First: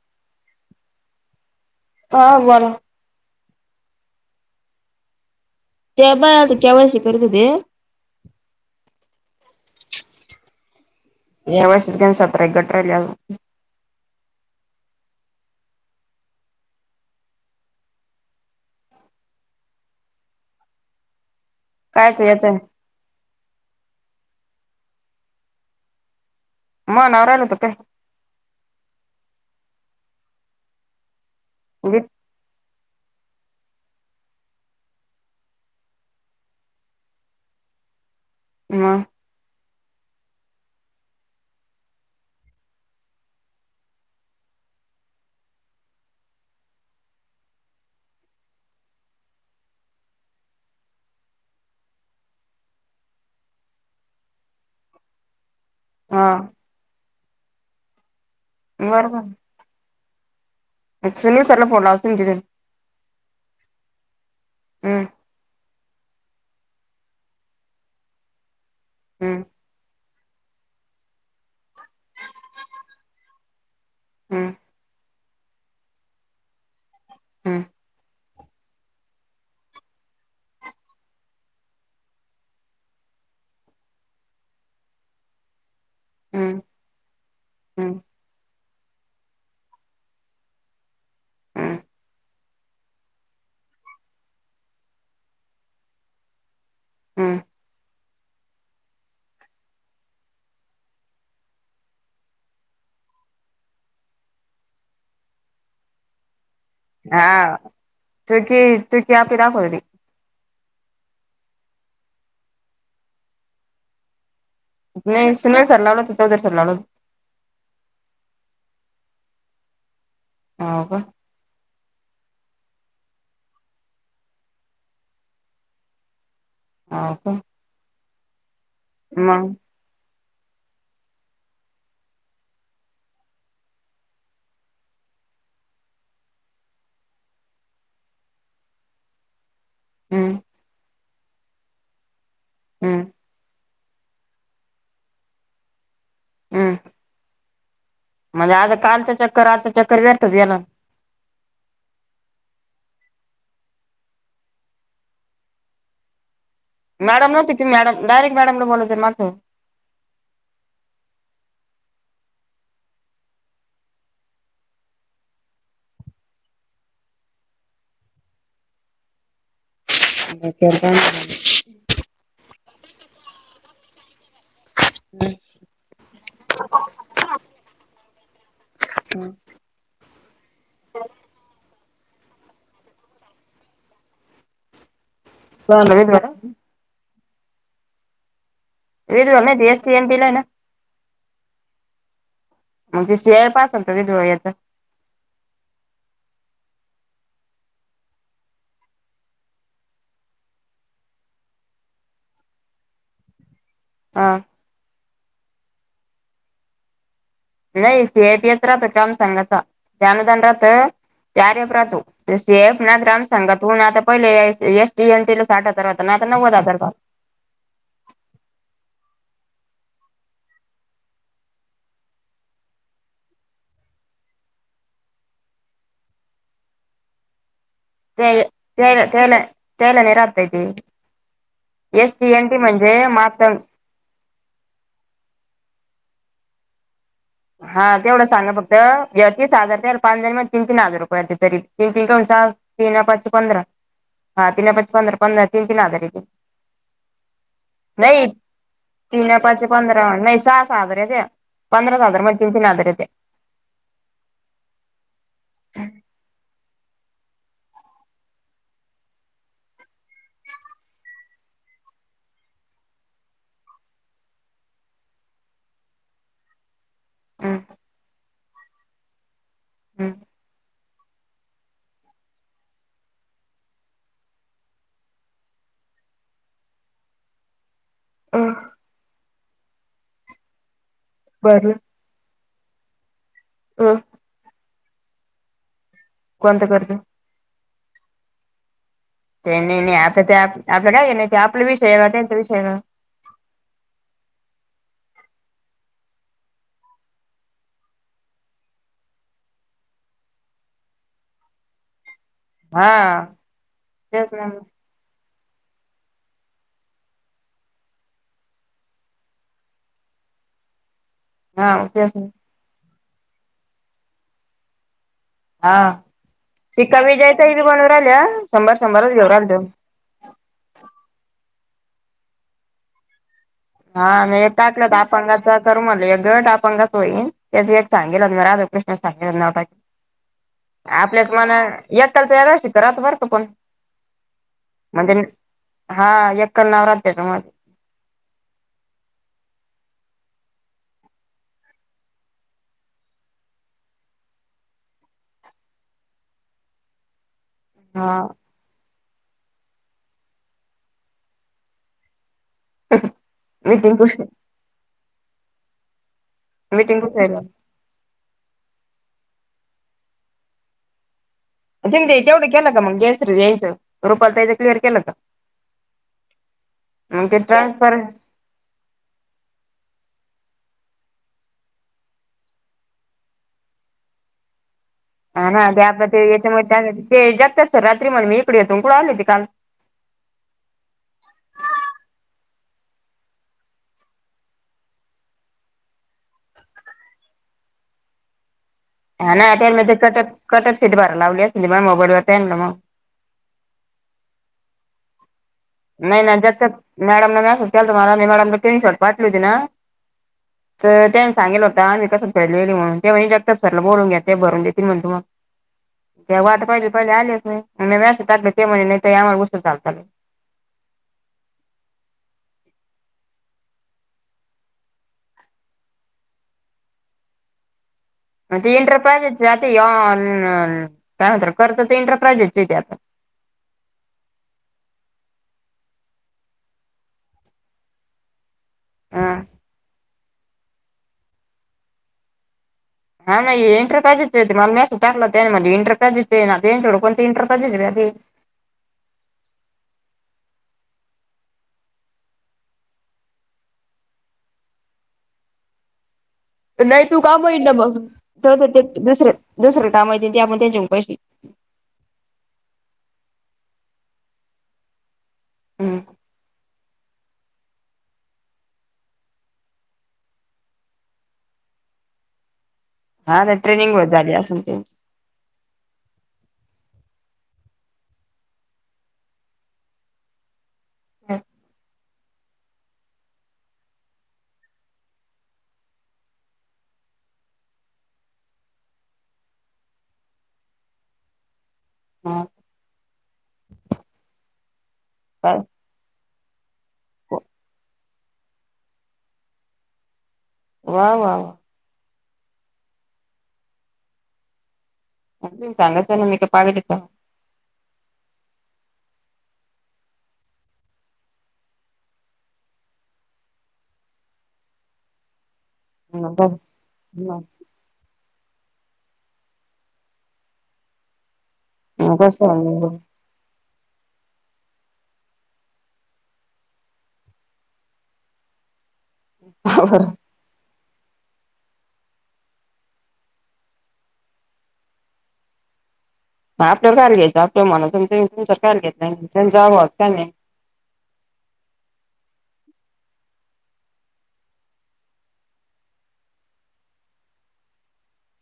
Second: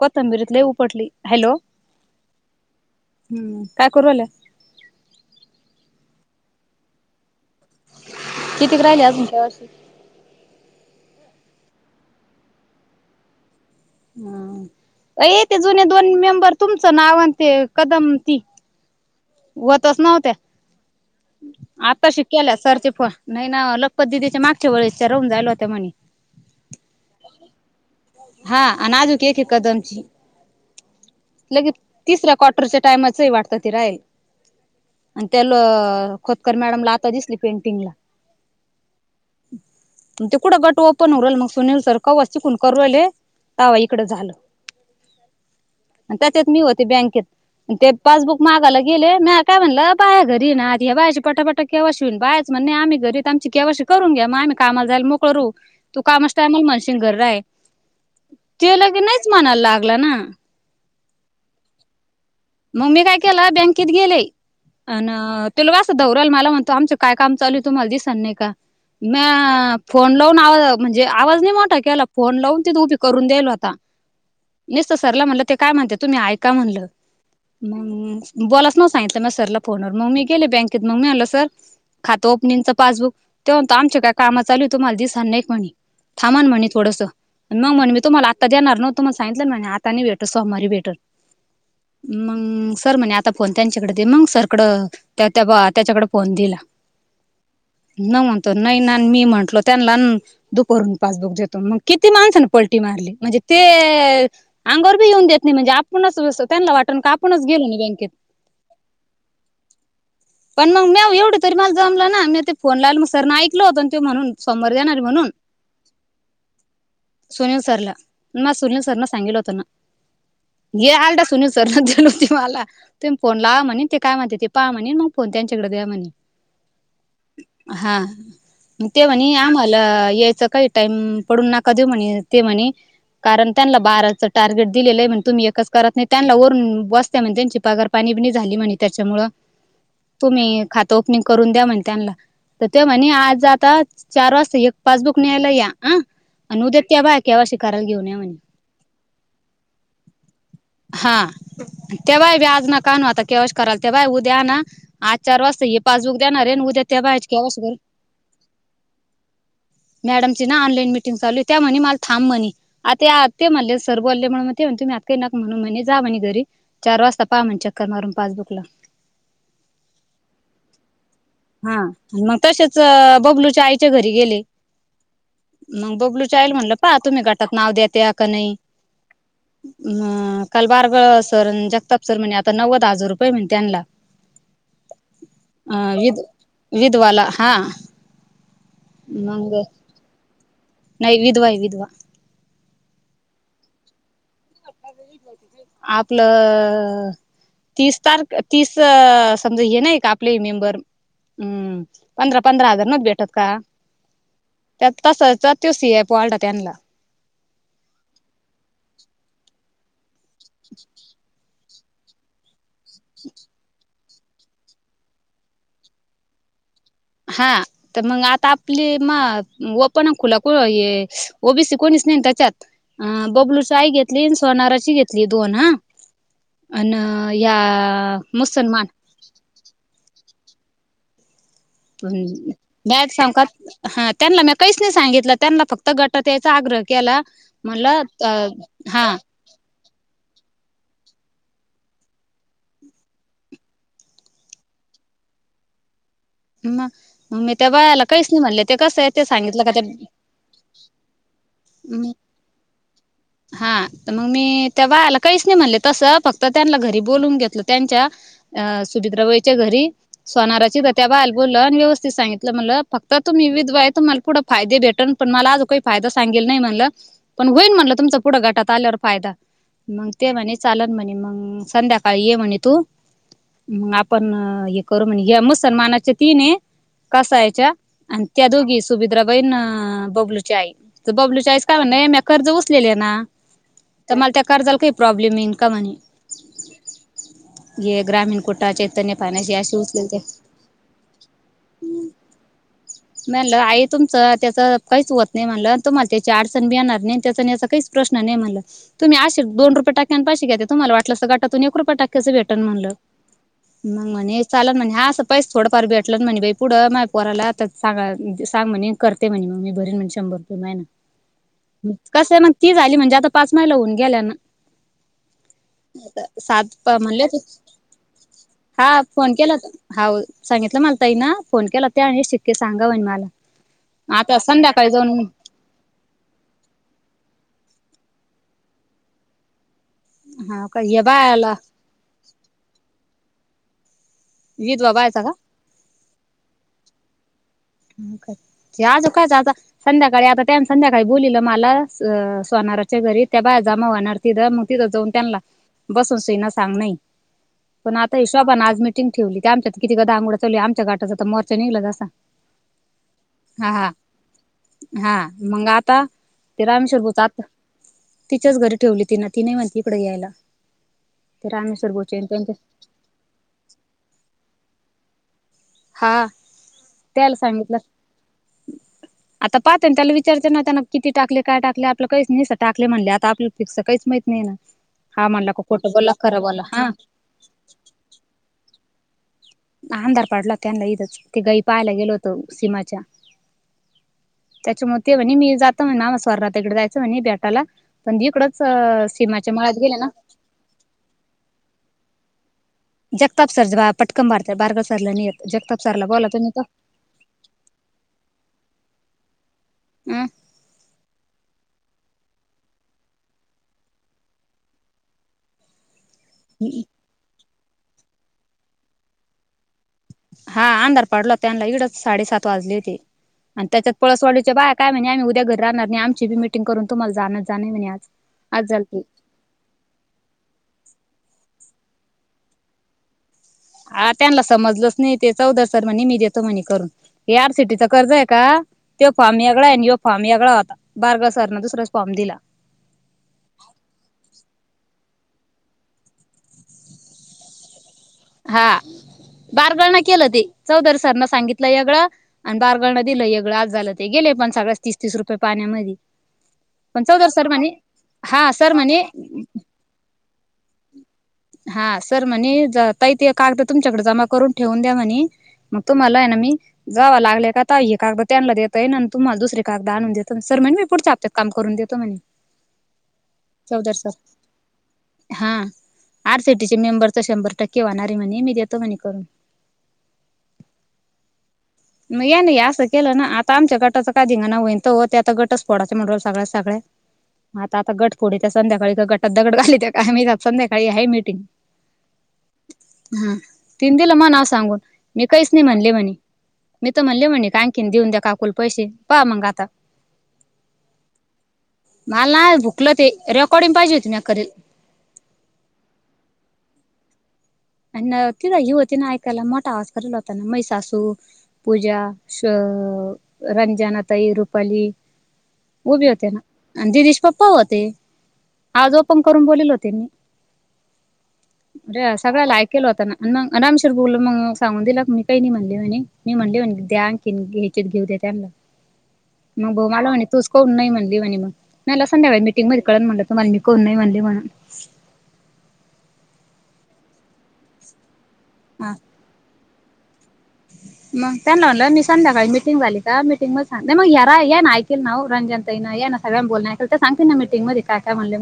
कोथंबीरीत लय उपटली हॅलो. हा बोला. हम्म काय करू रायल्या. ते बग के वायसी करीत होते. कितीक राहिले अजून तर? ए वर्षच घन सत एक घट्रली. हम य ते जुने दोन मेंबर तुमचं नाव आणते कदम ती होतच नव्हत्या आता कायच श याच केल्या सरचे फोन नाही ना लखपत दिदीच्या मागच्या वेळेसच्या राहून जायल होत्या म्हणी. मग नाव राहिल त ते हा अनाजक एक एक कदमची ल गीत तिसरा कॉट मॉटरच्या टामाचही वाटत ति राहील. आणि त्याला खोतकर मॅडमला आता दिसली पेंटिंगला ह म तेे कुड गट ओपन होगरल मग सुनील सर कववा चिकुन करले. तावा इकड झालं त्याच्यात मी होते बँकेत. ते पासबुक मागायला गेले म काय म्हणलं बाया घरी ना आ बायचे पटापट केव्हाशी होऊन बाहेचणणे नाही आम्ही घरी आमची केववाशी करून घ्या मगम्ही कामाला जाय मोकळ रहू. तू हा काम असताायमला मानसेंग घर आहे. ते लगे नाहीच म्हनायला लागला ना सुनी सरला फोनला अस तन मग मी काय केलं बँकेत गेले अ हम्म तुलां दौराल मला म्हणतो आमचं काय काम चालू तुम्हाला दिसन नाही का म. हम्म फोन लावून आवाज म्हणजे आवाज नाही मोठा केला फोन लावून तिथ उभी करून दलो आता हम्म नसत सरला म्हणलं ते काय म्हणते तुम्ही ऐ का म्हणलं. हम्म मग बोलाच ना सांगितलं म सरला फोनवर मग मी गेले बँकेत मग मी आणल सर. खातं ओपनिंगचं पासबुक तेव्हात आमच्या काय काम चालू हो तु मला दिसणार नाही म्हणे. थांमाण हम्म म्हणे थोडसं मग म्हण म हम्म तुम्हाला आता जाणार नत. त मग सांितलं ना नाही आता न भेट सोमवारी भेटत. हम्म मग सर म्हणे आता फोन त्यांच्याकडे दे मग सरकडं त्या त्याच्याकडे फोन दिला. हां न म्हणतो नाही ना मी म्हंटलो त्यांना दुपरून पासबुक देतो मग किती माणसाने पलटी मारली म्हणजे ते अंगोर बी येऊन देत नाही म्हणजे आपणच त्यांना वाटत. हा सुूकी सुुकी आपी दखव ती-' पण मग मी एवढं तरी मला जमलं ना मी ते फोन लावल मग सरने ऐकलं होतं आणि ते म्हणून सोमर जाणार म्हणून नाही सुनील सर लावला होता चौधरी सर लावला होता सुनील सरला म सुनील सर ना सांगितल होत ना हो का आ सर्न होती मला तुम्ही फोन ला म्हणे ते काय म्हणते ते पहा म्हणे मग फोन त्यांच्याकडे द्या म्हणे हा का हा म ते म्हणी मग आम-' ला यायचं काही टाइम पडून नाका देऊ म्हणे ते म्हणे. कारण त्यांना बाराचं टार्गेट दिलेलं आहे म्हण तुम्ही एकच करत नाही. त्यांना वरून बसत म्हणे त्यांची पगार पाणी बि झाली म्हणे त्याच्यामु हम्म तुम्ही खातो. करून द्या म्हणे त्यांना तर ते हम्म म्हणे आज आ चार वाजता एक पासबुक न्यायला या अं आणि उद्याेत त्या बा केव्हा शिक कराायला घेऊन या म्हणे. आज कालच्या चक्र चकर वरतात याला. हा तेव्हाय व्याज न कान आता केवश कराला तेव्हा उद्या ना. आज चार वाजता हे पासबुक देणारे न उद्या त्या बायाची मॅडम नव्हती का केवायसी ती करून मॅडम डायरेक मॅडमला बोलायचं ना माघ जाऊन मॅडमची ना ऑनलाईन मिटिंग चालू आहे त्या म्हणे मला थांब म्हणे आत ये आत ये म्हणले सर बोलले म्हणून म ते म्हणे तुम्ही आत ये नक् म्हणून म्हणे जा म्हणे घरी चार वाजता पाहा म्हणे चक्कर मारून पासबुक ला अता [unintelligible] [inaudible] हा मग तशेच बबलूच्या आईच्या घरी गेले [unintelligible] मग बबलू आईला म्हणलं पा तुम्ही गटात नाव द्यात्या या का नाही हम [inaudible] [unintelligible] अ काल बारगळ सर अन् जगताप सर म्हणे आता नव्वद हजार रुपये म्हणे त्यांना अ भाऊंला विध घेतला का विधवाला हा इडला मग नये का एसटी एम पी लाय ना नाही विधवाय विधवा मग ते सियाळ पासून तरी धुळे येतं आपलं तीस तारख तीस समजा हे नाय का आपले हे मेंबर हम्म पंधरा पंधरा हजार नव्हतं भेटत का हा तर तस तो सी एफ वाढला त्यांला नाही सीएट येत राहतो काम सांगण्याचा ते अनुदान राहतं ते आर एफ राहतो सीफ ना ग्रामसंघातून आता पहिले या एस टी एन टी ला साठ हजार होता ना आता नव्वद हजार झाला. हा तर मग आता आपली म ओपन अन् खुला कु ये ओबीसी कोणीच नाही त्याच्यात अ बबलूची आई घेतली आणि सोनाराची घेतली दोन हा अन या ते त्यायला त्यायला त्यायला नाही राहत बाई [unintelligible] एस टी एन टी म्हणजे बॅट मात सांगकात हा त्यांला म्या काहीच नाही सांगितलं त्यांला फक्त गटात यायचा आग्रह केला हा म्हणलं तेवढं अ सांगा फक्त हा [unintelligible] तीस हजार त्याला पाच जणीमध्ये तीन तीन हजार रुपये येत्या तरी तीन तीन दुन सहा तीन पाचे पंधरा हा तिना पाचे पंधरा पण ना तीन तीन हजार येतील. मग मी त्या बायाला नाही काहीच म्हणले ते कसं आहे ते तीना सांगितलं पाचे का पंधरा ते नाही सहा सहा हजार येत्याय. पंधराच हजारमध्ये तीन तीन हजार येत्या. हा तर मग मी त्या बायाला काहीच नाही म्हणले तसं फक्त त्यांना घरी बोलून घेतलं त्यांच्या अ सुभित्राबाईच्या घरी सोनारच्या इद त्या बायाला बोललं आणि व्यवस्थित सांगितलं म्हणलं फक्त तुम्ही विधवाये तुम्हाला पुढं फायदे भेटल पण मला आजून काही फायदा सांगेल नाही म्हणलं पण हम्म व्हईन म्हणलं तुमचा पुढं गटात आल्यावर फायदा मग हम्म ते म्हणे चालन म्हणे मग संध्याकाळी ये म्हणे तू मग आपण हे करू म्हणे मस् सन्मानाच्या तीनये कसायच्या आणि त्या अ दोघी सुभद्राबाईन बबलू.. च्या आई तर बबलूची आईचं बर काय म्हणे म्या कर्ज उचलेले ना अं तर मला त्या का कर्जाला काही प्रॉब्लेम येईन का म्हणे कोण करत. हे ग्रामीण कुट चैतन्य. फायनान्स हे ते असे नाही नाही उचलेल आपता ते आपलं काय आहे नाही ते आपला विषय आहे ना त्यांचा विषय ना. म्हणलं आई तुमचं त्याचं काहीचवत नाही म्हणलं तुम्हाला त्याची आडचण बी आणणार नाही आणि त्याचं असं काही. प्रश् नाही मला तुम्हीश दोन रुपे टक्यां पाैशी घेते तु्हाला वाटलंत गटातून एक रुप टक्याच भे म्हणलं हा मंग तेच म्हणे ना चाल म्हणज हा. पस थोडंफार भेटल म्हणणीबाई पुढं माय पोराला आ सांग सांग म्हणे करते म्हणे मग मी भरन म्हण शंभर रुपये माहि ना हा तेच ना कसं आहे म्हण. ती झाली म्हणजे आता पाच महिला होऊन गेल्या ना. हा ता सात शिक्का म्हणले हो विजयचाही बी बनवू राहिल्या शंभर हा शंभरच घेऊ फोन राहिल तो केलाता. हा सांगितलं मला तई ना फोन केला ते आणि शिक्के सांगा म्हणे मला. हा आता नाही टाटलं संध्याकाळी दहा जाऊन पंगाचा म्हले गट आपण कस होईन त्याच एक सांगेल राधाकृ् सगेल. हा का या आपल्याच बायाला मना याताच याशी तर आत वरच पण विधवा म्हणजे. बायचा हा एकल नाव राहत त्यांच्यामध्ये मग काय ते आजूक काय जाता. संध्याकाळी आता त्याने संध्याकाळी बोललीलं मला अ सोनारच्या घरी त्या बाया जामा वहणार. तिथं मग तिथं जाऊन त्यांना बसून सईना सांग नही. पण आता हा हे शोभा ने आज मिटिंग ठेवली त्या आमच्यात किती गदा आनगोडा चालू ये आमच्या गटाचा आ मोर्चा निघला जसा [inaudible] हा हा नितीन कृष्ण हा मंग आता ते नितीन रामशर बुच कृष्णला आता तिच्याच घरी ठेवली तिना ती नाही म्हणती इकडे यायला. ते रामेश्वर जिमी भाऊचे तेवढं त्यांच्या केलं का मग गॅस यायचं रुपाली ताईच क्लिअर केलं का हा न त्याला ते सांगितलं ट्रानसफर आता पाहते ना त्याला विचारते ना त्यांना किती टाकले काय टाकले आपलं काहीच नाही टाकले म्हणले आता आपलं फिक्स काहीच माहित नाही ना हा म्हणला का ना खोटं त्या बोला ते खरं बोला हा यांच्यामुळे ते जगत अस रात्री म्ह मी इकडे येतोकडं आले होते काल अंधार पाडला त्यांना इथंच ते गई पाहायला गेलो होतो सीमाच्या त्यांच्यामुळे ते म्हणी मी जातो म्हण आम्हाला स्वर्णा आत्या कडे जायचं म्हणे भेटायला. पण इकडंच हा ना सीमाच्या मळ्यात त्यांना गेले ना कटक कटक सिट भर लावली असती मग मोबाईलवर त्यांना ना मग जगताप सरज पटकन भरतात बारगाव सरला नही येत जगताप सरला नाही बोला ना तुम्ही जगताप मॅडमने मॅसेस केलाता मला मी मॅडमला स्क्रीनशॉट पाठवेल ना. हं तर त्यांनी सांगेल होता आम्ही कस फेडले म्हणून ते म्हणे जगताप सरला बोलून घ्या ते भरून देतील म्हणे तुम्हाला त्या वाट अ पहिले पहिले आलेच नाही मा मेसेज टाकला ते म्हणे नाही ताई आम्हाला उशीर झाला. हा अंधार पडला हो त्यांना इडच साडेसात वाजले होते. आणि त्याच्यात पळसवाडीच्या बाय काय म्हणे आम्ही उद्या घरी राहणार नाही आमचीटिंग करून तुम्हाला जाण जाण म्हणे आज मग आज ते झालती इंटरपाजेक्ट काय होत करत ते इंटरपाजेक्ट येते आता हा त्यांना समजलंच नाही ते चौधरी सर म्हणे मी देतो म्हणे करून. या आड सिटीच कर्ज आहे का तो ह फॉ्म यागळा आणििो फॉ्म यागळा होता बारगाव सरन दुसरा फॉ्म दिला. हा ना एंटर पाहिजेच मला मॅस टाकलं त्या म इंटर पाहिजेच ना कोण इंटर पाहिजेच ते हा बारगळ ना केलं ते चौधरी सरन सांगितलं यागळं आणि बारगळ दिलं एगळं आज झालं ते गेले पण सगळ्या तीस तीस रुपये पाण्यामध्ये. पण नाही तू चौधरी काम सर येईल म्हणे ना बघ च हा तर सर ते म्हणे दुसरे दुसरे काम होतील ते आपण त्यांच्या पैसे. हा सर म्हणे ताई ते कागद तुमच्याकडे जमा करून ठेवून द्या म्हणे. मत हम्म तुम्हाला एन मी. जावं लागले का ताई हे कागद त्यांना देत आहे ना आणि तुम्हाला दुसरी कागदा आणून देतो सर म्हण मी पुढच्या. ते काम करून देतो म्हणे. हा ना चौधरी ट्रेनिंग व सर झाली असल त्यांची. हा, आर सीटीचे मेंबर तर शंभर टक्के वहणार आहे म्हणे मी देतो म्हणे करून. [inaudible] म या नाही असं केलं ना आता आमच्या गटाचं कायधिंगा ना होईन तो हो आता गटच फोडायं म्हणो राहिल्या सगळ्या सगळ्या. आता आता गट पुढे त्या संध्याकाळी का गटात दगड झाली त्या का मी संध्याकाळी आहे मिटिंग. हा हा तीन दिला महा नाव सांगून मी काहीच काय नाही म्हणले म्हणे. मी तर म्हणले म्हण का आणखीन देऊन द्या काकुला पैसे पहा मग आता. वा वा वा. मला नाही भुकलं ते रेकॉर्डिंग पाहिजे होती मी करेल. अग तिने सांगाच ना मी का पागल हाय का. आणि तिलां युवतीने ऐकायला मोठा आवाज कला होताना मै सासू. पूजा श रंजन ताई रुपाली. उभी होते ना दिदिचे पप्पा होते. आजोपण करून बोललेल होते मी अरे मग कस सगळ्याला ऐकलं होताना. मग अरामशीर बोल मग सांगून दिला मी काही नाही म्हणली म्हणे मी म्हणली म्हणे ते आण. तिने के घ्याचेत घेऊ दे त्यांना. [inaudible] मग बऊ मलाणे तूच. कोऊ नई म म्हणली मला संध्याकळी मीटिंग मध्ये कळणं म्हणत म मी कोऊ नाही म म्हणली म्हनं. आपलं कार घ्यायचं आपल्या मनाच कार घेत हा नाही जाच का नाही. मग त्यांना म्हटलं मी सांध्याकाळी मिटिंग झाली का मीटिंग म सांग मग यारा या ना ऐकल ना रंजन तई या ना. सगळ बोलय तर सांगते ना मीटिंग मध्ये काय म्हणले.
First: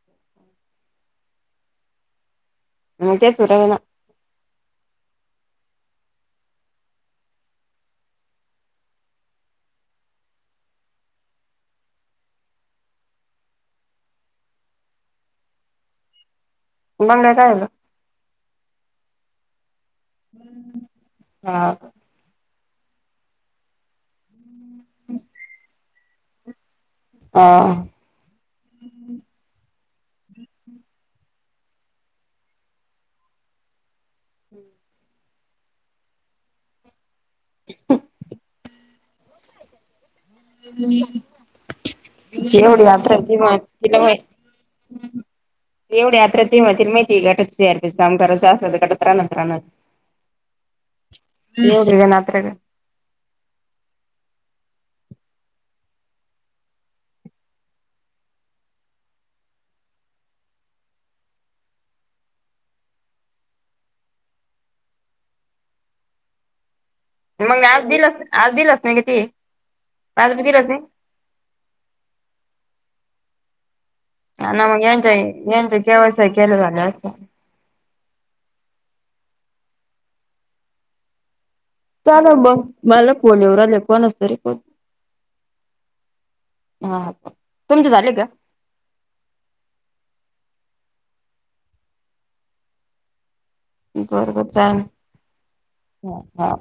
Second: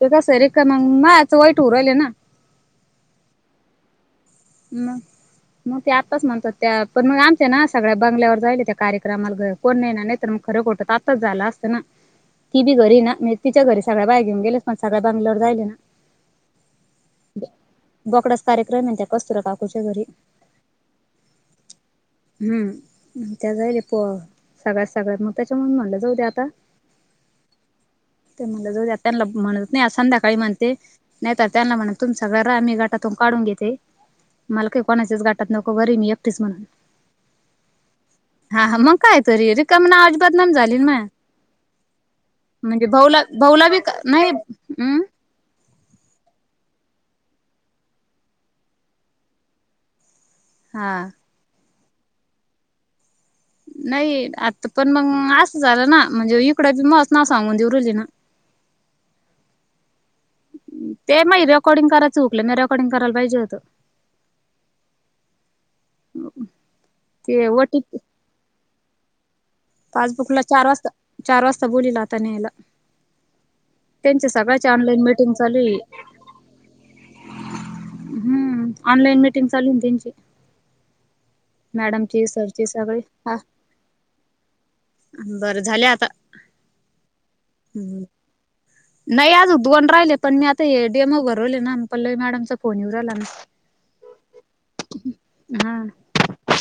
ते कसा आहे रिकाम होऊन मां वाईट होऊ राहिले ना. मग तेच होऊन राहिली ना. मग मग ते आत्ताच म्हणतात त्या पण मग आमच्या ना सगळ्या बंगल्यावर जायले त्या कार्यक्रमाला. कोण नाही ना नाही तर मग खरं कोठं आत्ताच झालं असतं ना. ती बी घरी ना नाय तिच्या घरी सगळे बाय घेन गेलेतण सळळे बंगल्यावर जायले ना. बंगल्यावर काय झालं. बोकडाचा कार्यक्रम आहे त्या कस्तुरा काकूच्या घरी. हा हा, हम त्या घरी पवा. सगळ्यात सगळ्यात मग त्याच्यामुळेन म्हणलं जाऊते आता. हा, ते म्हण जाऊद्या त्यांना म्हणत नाही संध्याकाळी म्हणते. नाही तर त्यांना म्हणा तुम्ही सगळ्या घरा मी गटातून काढून घेते. मला काही कोणाच्याच गाटात नको बरी मी एकटच म्हणून हा हा मग. काय तरी रिकाम ना आज बदनाम झाली मया. जवढ यात त म तला [inaudible] नाही हम्म एवढ या [unintelligible] हा. [unintelligible] नाही. आता पण मग असं झालं ना? म्हणजे इकड बी माझं नाव सांगून देऊ राह्यले ना. ते माही रेकॉर्डिंग कराच हुकलं. मी रेकॉर्डिंग करायला पाहिजे होत. ते मग ओटी आज दिलस. आज दिलस नाही का ते? ‌ आज पासबुकला बी चार दिलंच नाही वाजता, चार वाजता बोलीवल आता न्यायला. त्यांच्या हा ना सगळ्याची मग ऑनलाईन यांच्या मीटिंग चालुये. यांच्या केवायसी केलं झालं असतं हम्म. ऑनलाईन मीटिंग चालूये ना त्यांची. मॅडमची, सरची सगळे. हा. पहिले कोणाचे तरी पाहू. बरं झाले आता हा. हा. पाहू. तुमचे हम्म. झाले का? नाही आजुक दोन राहिले. पण मी आता डेमो भरवले ना? पल्लवी मॅडमचा फोन येऊ रायला ना. बरोबर. [unintelligible] हा. हा.